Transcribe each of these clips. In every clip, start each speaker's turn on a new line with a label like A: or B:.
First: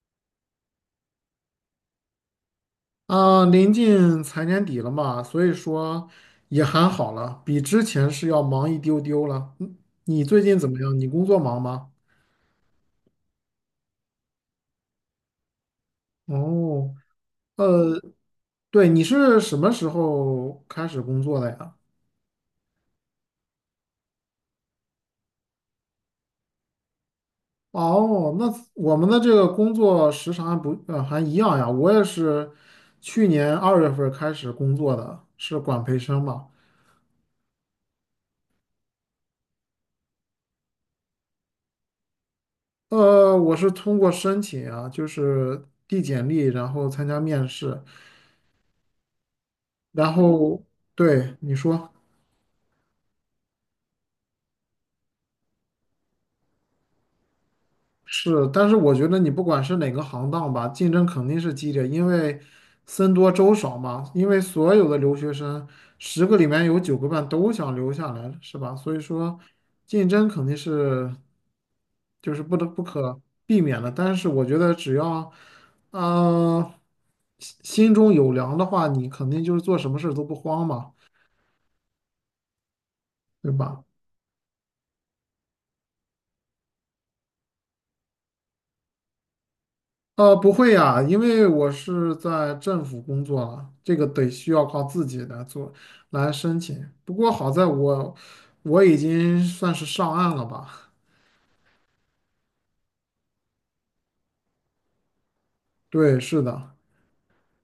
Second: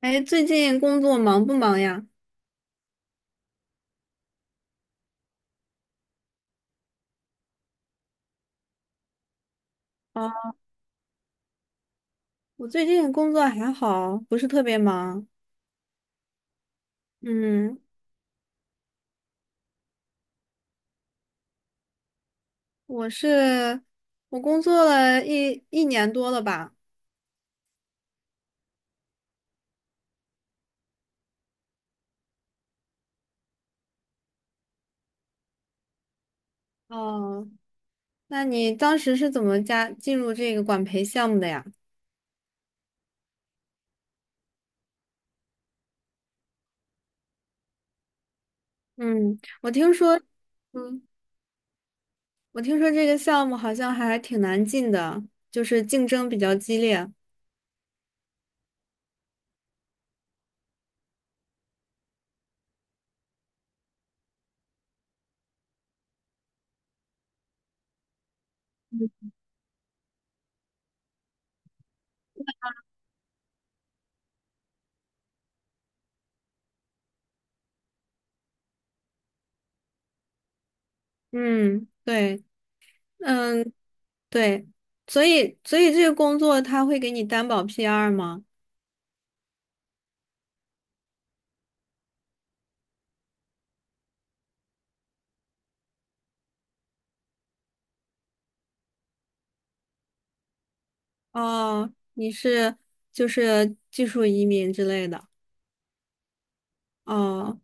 A: 哎，最近工作忙不忙呀？
B: 啊，临近财年底了嘛，所以说也还好了，比之前是要忙一丢丢了。嗯你最
A: 啊，
B: 近怎么样？你工作忙吗？
A: 我最近工作还好，不是特别忙。
B: 哦，
A: 嗯，
B: 呃，对，你是什么时候开始工作的呀？
A: 我是我工作了一年多了吧？
B: 哦，那我们的这个工作时长还不，呃，还一样呀。我也是去年2月份儿开始工作的，是管培生嘛。
A: 哦，那你当时是怎么进入这个管培项目的呀？
B: 我是通过申请啊，就是递简历，然后参加面试。
A: 嗯，
B: 然后
A: 嗯，
B: 对你说
A: 我听说这个项目好像还挺难进的，就是竞争比较激烈。
B: 是，但是我觉得你不管是哪个行当吧，竞争肯定是激烈，因为僧多粥少嘛。因为所有的留学生，10个里面有9个半都想留下来，是吧？所以说，竞争肯定是就是不得不可避免的。但是我觉得只要啊、心中有粮的话，你肯定就是做什么事都不慌嘛，
A: 嗯，对，
B: 对
A: 嗯，
B: 吧？
A: 对，所以这个工作他会给你担保 PR 吗？
B: 不会呀，因为我是在政府工作了，这个得需要靠自己来做，来申请。不过好在我已经算是上岸了吧？
A: 哦，你是就是技术移民之类的，
B: 对，是的。
A: 哦，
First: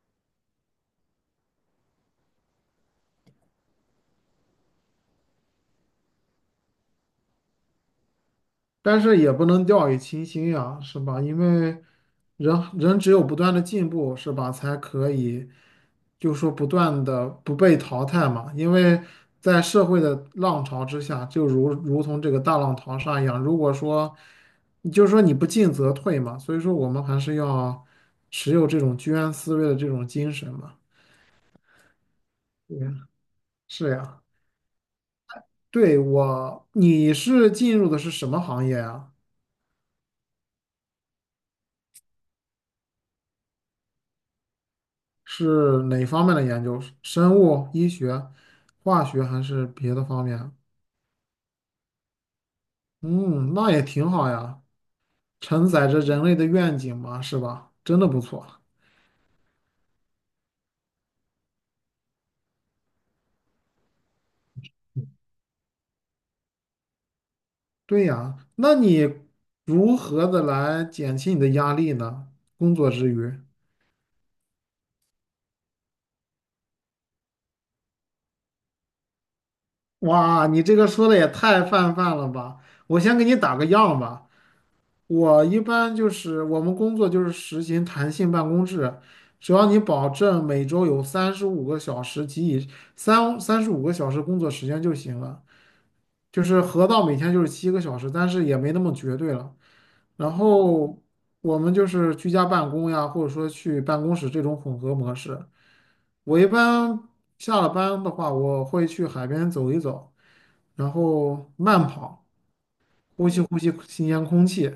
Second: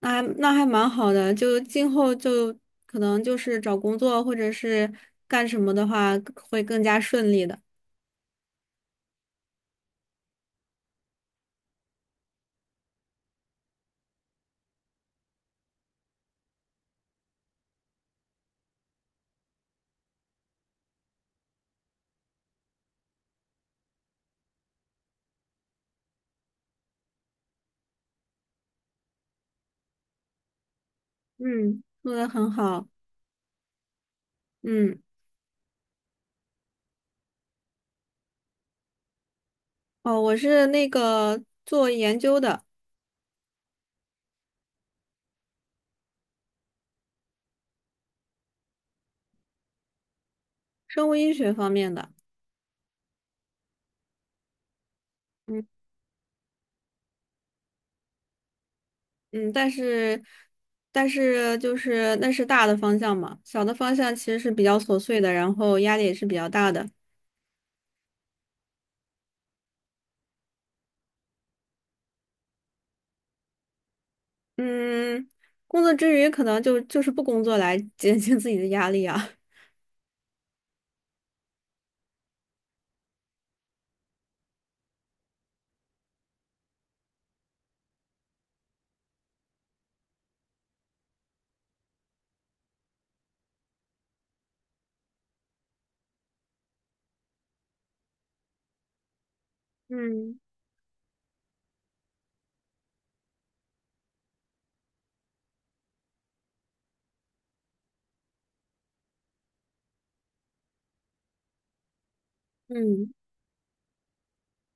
A: 那还蛮好的，就今后就可能就是找工作或者是干什么的话会更加顺利的。
B: 但是也不能掉以轻心呀，是吧？因为人人只有不断的进步，是吧，才可以，就说不断的不被淘汰嘛。因为在社会的浪潮之下，就如同这个大浪淘沙一样，如果说，就是说你不进则退嘛，所以说我们还是要持有这种居安思危的这种精神嘛。
A: 嗯，做的很
B: 对，
A: 好。
B: 是呀，
A: 嗯，
B: 你是进入的是什么行业啊？
A: 哦，我是那个做研究的，
B: 是哪方面的研究？生物、医学、化学还是别的方面？
A: 生物医学方面的。
B: 嗯，那也挺好呀，
A: 嗯
B: 承载着人类的愿景嘛，是吧？真的不错。
A: 嗯，但是就是那是大的方向嘛，小的方向其实是比较琐碎的，然后压力也是比较大的。
B: 对呀，那你如何的来减轻你的压力呢？工作之余，
A: 嗯，工作之余可能就是不工作来减轻自己的压力啊。
B: 哇，你这个说的也太泛泛了吧！我先给你打个样吧。我一般就是我们工作就是实行弹性办公制，只要你保证每周有三十五个小时及以三三十五个小时工作时间就行了。就是合到每天就是7个小时，但是也没那么绝对了。然
A: 嗯
B: 后我们就是居家办公呀，或者说去办公室这种混合模式。我一般下了班的话，我会去海边走一走，然后慢跑，
A: 嗯
B: 呼吸新鲜空气。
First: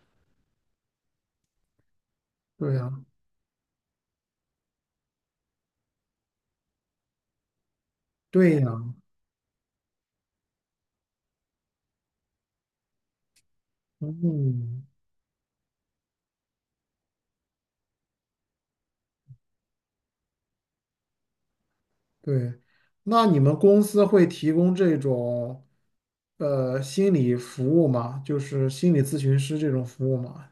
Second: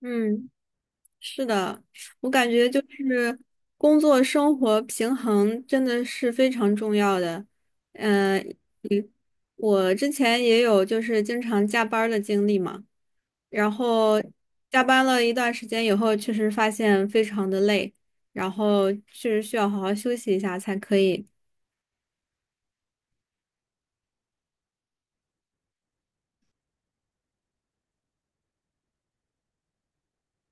A: 嗯，是的，我感觉
B: 对
A: 就
B: 呀，
A: 是工作生活平衡真的是非常重要的。嗯、
B: 对呀，
A: 嗯我之前也有就是经常加班儿的经历嘛，然后加
B: 嗯，
A: 班了一段时间以后，确实发现非常的累，然后确实需要好好休息一下才可以。
B: 对，那你们公司会提供这种心理服务吗？就是心理咨询师这种服务吗？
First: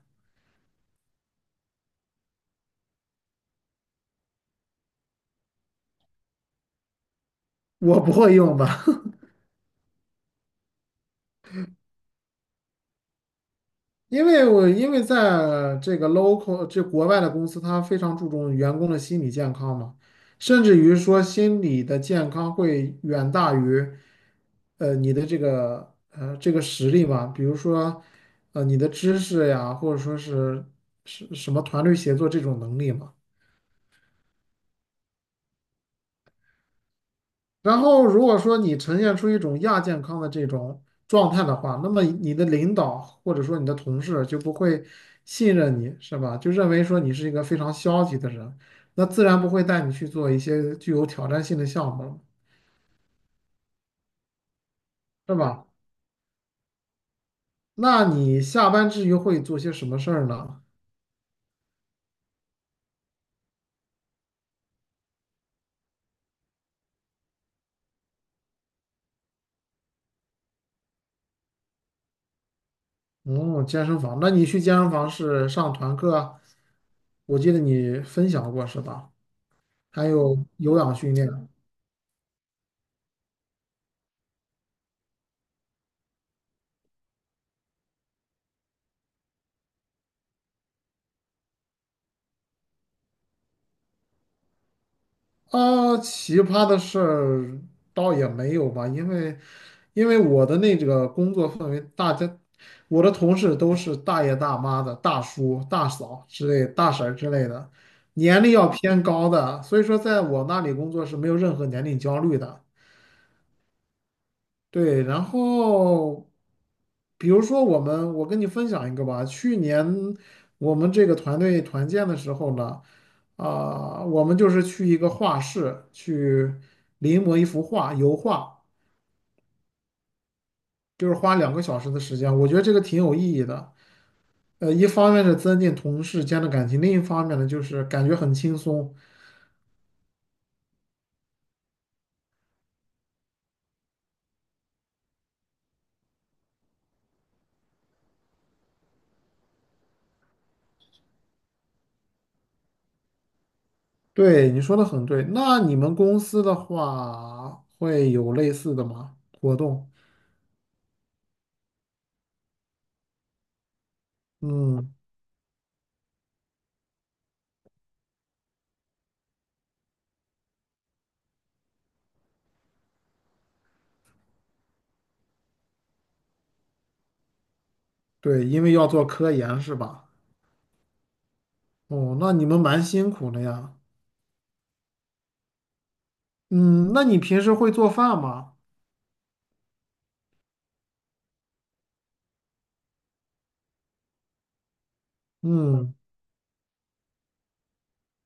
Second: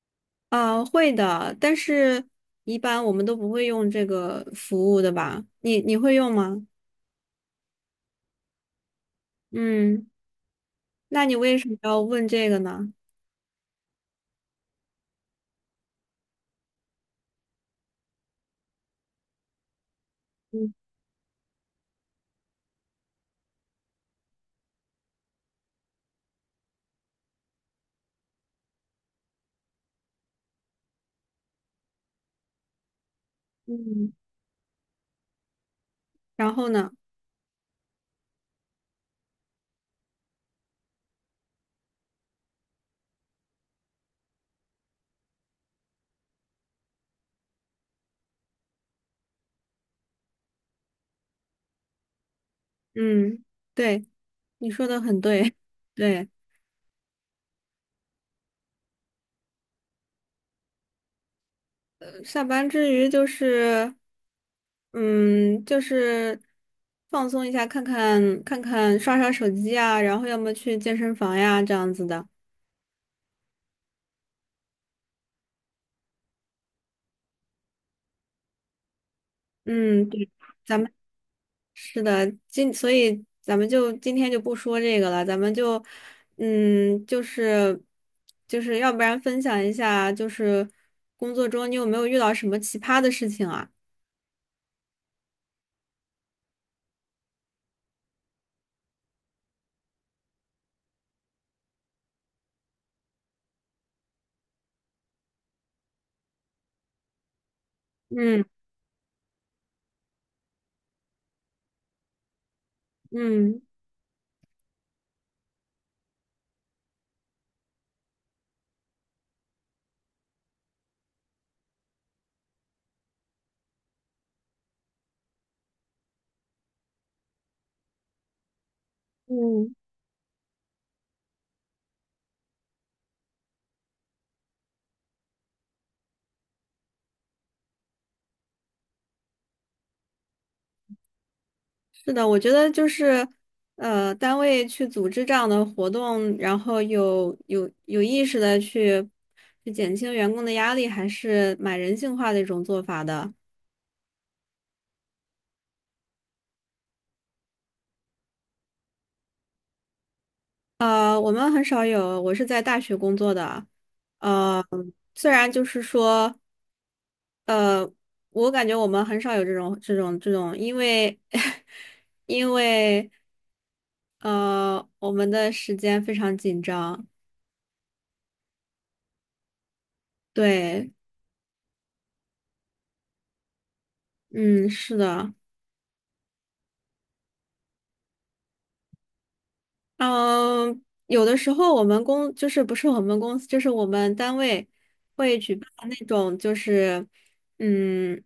A: 啊，会的，但是一般我们都不会用这个服务的吧？你会用吗？
B: 我不会用吧。
A: 嗯，那你为什么要问这个呢？
B: 因为在这个 local 这国外的公司，它非常注重员工的心理健康嘛，甚
A: 嗯
B: 至于说心理的健康会远大于你的这个实力嘛，比如说你的知识呀，或者说是什么团队协作这种能力嘛。
A: 嗯，然后呢？
B: 然后，如果说你呈现出一种亚健康的这种状态的话，那么你的领导或者说你的同事就不会信任你，是吧？就认为说你是一个非常消极的人，那自然不会带你去做一些具有挑战性的项目了，
A: 嗯，对，你说的很
B: 是
A: 对，
B: 吧？
A: 对，
B: 那你下班之余会做些什么事儿呢？
A: 下班之余就是，嗯，就是放松一下，看看刷刷手机啊，然后要么去健身房呀，这样子的。
B: 嗯，健身房。那你去健身房是上团课啊，我记得你分享过是吧？还
A: 嗯，对。
B: 有有
A: 咱们。
B: 氧训练啊。
A: 是的，所以咱们就今天就不说这个了，咱们就，嗯，就是要不然分享一下，就是工作中你有没有遇到什么奇葩的事情啊？
B: 啊，奇葩的事儿倒也没有吧，因为因为我的那个工作氛围，我的同事都是大爷大妈的、大叔、大嫂之类、大婶儿之类的，年
A: 嗯
B: 龄要偏高的，所以说在我那里工作是没有任何年龄焦虑的。
A: 嗯
B: 对，然后比如说我们，我跟你分享一个吧。去年我们这个团队团建的时候呢，我们就是去一个画室去临摹一幅画，油画，
A: 嗯，
B: 就是花2个小时的时间。我觉得这个挺有意义的。一方面是增进同事间的感情，另一方面呢，就是感觉很轻松。
A: 是的，我觉得就是，单位去组织这样的活动，然后有意识的去减轻员工的压力，还是蛮人性化的一种做法的。
B: 对，你说的很对。那你们公司的话，会有类似的吗？活动？
A: 我们很少有，我是在大学工作的，呃，
B: 嗯。
A: 虽然就是说，呃，我感觉我们很少有这种，因为 因为我们的时间非常紧张，
B: 对，因为要做科研是吧？
A: 对，
B: 哦，那你们蛮辛苦的呀。
A: 嗯，是的。
B: 嗯，那你平时会做饭吗？
A: 嗯，有的时候我们公就是不是我们公司，就是我们单位会举办那
B: 嗯
A: 种就是嗯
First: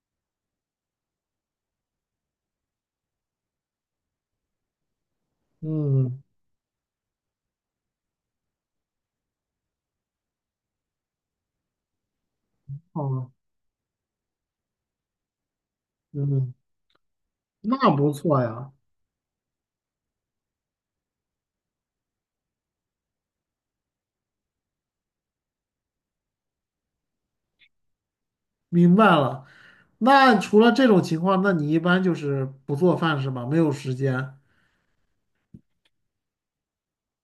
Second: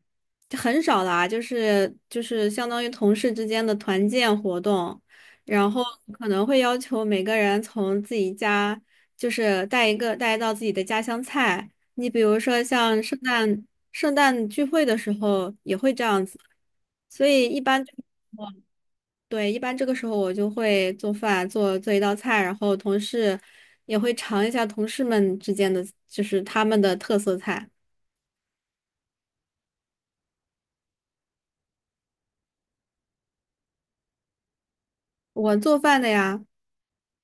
A: 很少啦，就是相当于同事之间的团建活动，然后
B: 嗯，
A: 可能会要求每个人从自己家就是带一道自己的家乡菜。你比如说像圣
B: 哦，
A: 诞圣诞聚会的时候也会这样子，
B: 嗯，
A: 所以一般。
B: 那不错呀。
A: 对，一般这个时候我就会做饭，做做一道菜，然后同事也会尝一下同事们之间的，就是他们的特色菜。
B: 明白了。那除了这种情况，那你一般就是不做饭是吧？没有时间
A: 我做饭的呀，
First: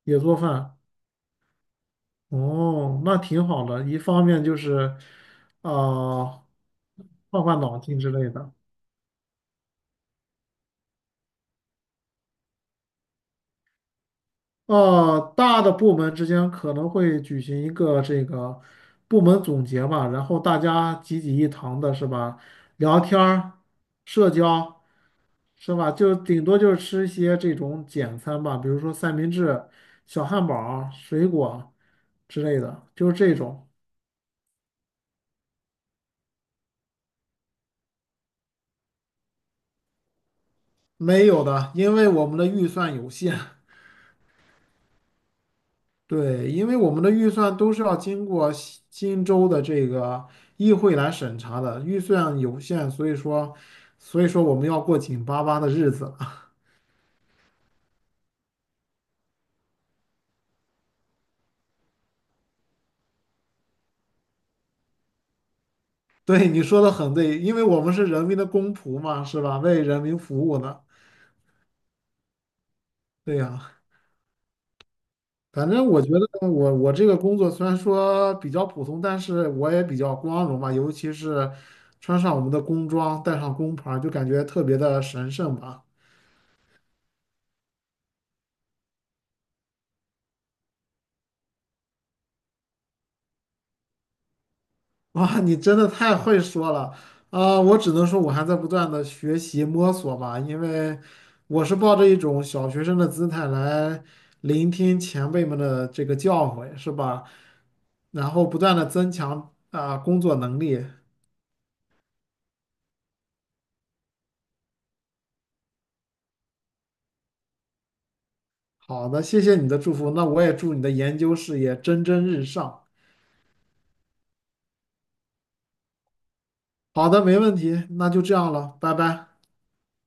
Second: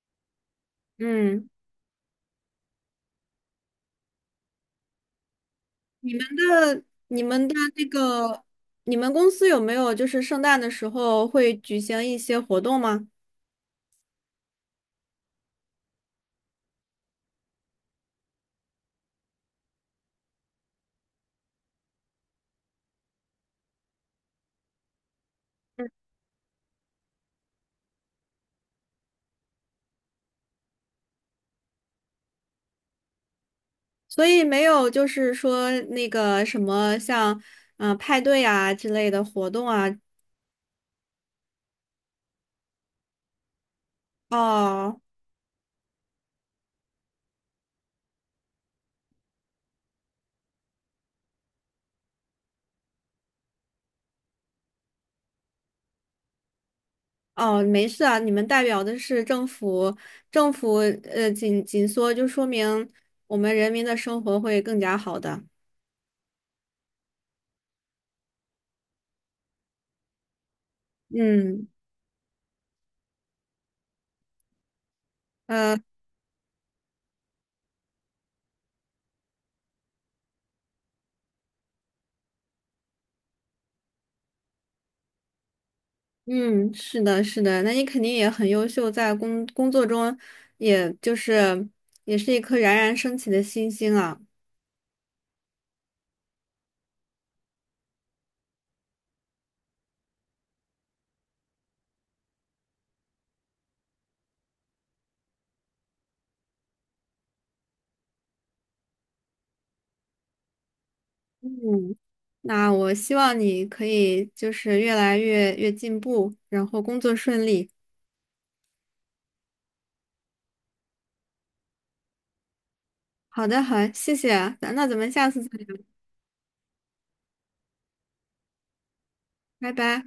B: 也做饭。
A: 嗯，
B: 哦，那挺好的。一方面就是，
A: 你们
B: 呃，
A: 的你
B: 换
A: 们的
B: 换脑
A: 那
B: 筋之类
A: 个，
B: 的。
A: 你们公司有没有就是圣诞的时候会举行一些活动吗？
B: 大的部门之间可能会举行一个这个部门总结嘛，然后大家集一堂的是吧？聊天儿、社交是
A: 嗯，
B: 吧？就顶多就是吃一些这种简餐吧，比如说三明治、小汉堡儿、水果之类的，就是这种
A: 所以没有就是说那个什么像派对啊之类的活动啊。
B: 没有的，因为我们的预算有限。
A: 哦，
B: 对，因为我们的预算都是要经过西新州的这个议会来审查的，预算有限，所以说，所以说我们要过紧巴巴的日子。
A: 哦，没事啊，你们代表的是政府，政府紧缩，就说明我们人民的生活会更加好的。
B: 对，你说的很对，因为我们是人民的公仆嘛，是吧？为人民服务的。
A: 嗯，
B: 对呀，反
A: 呃，
B: 正我觉得我这个工作虽然说比较普通，但是我也比较光荣吧，尤其是穿上我们的工装，带上工牌儿就感觉特别的神圣吧。
A: 嗯，是的，是的，那你肯定也很优秀，在工作中，也就是也是一颗冉冉升起的新星啊。
B: 哇，你真的太会说了啊！我只能说，我还在不断的学习摸索吧，因为我是抱着一种小学生的姿态来聆听前辈们的这个教诲，是吧？然后不断的增强啊、工作能力。
A: 嗯，那我希望你可以就是越来越进步，然后工作顺利。
B: 好的，谢谢你的祝福，那我也祝你的研究事业蒸蒸日上。
A: 好的，好，谢谢啊，那咱们下次再聊，
B: 好的，没问题，那就这样了，拜拜。
A: 拜拜。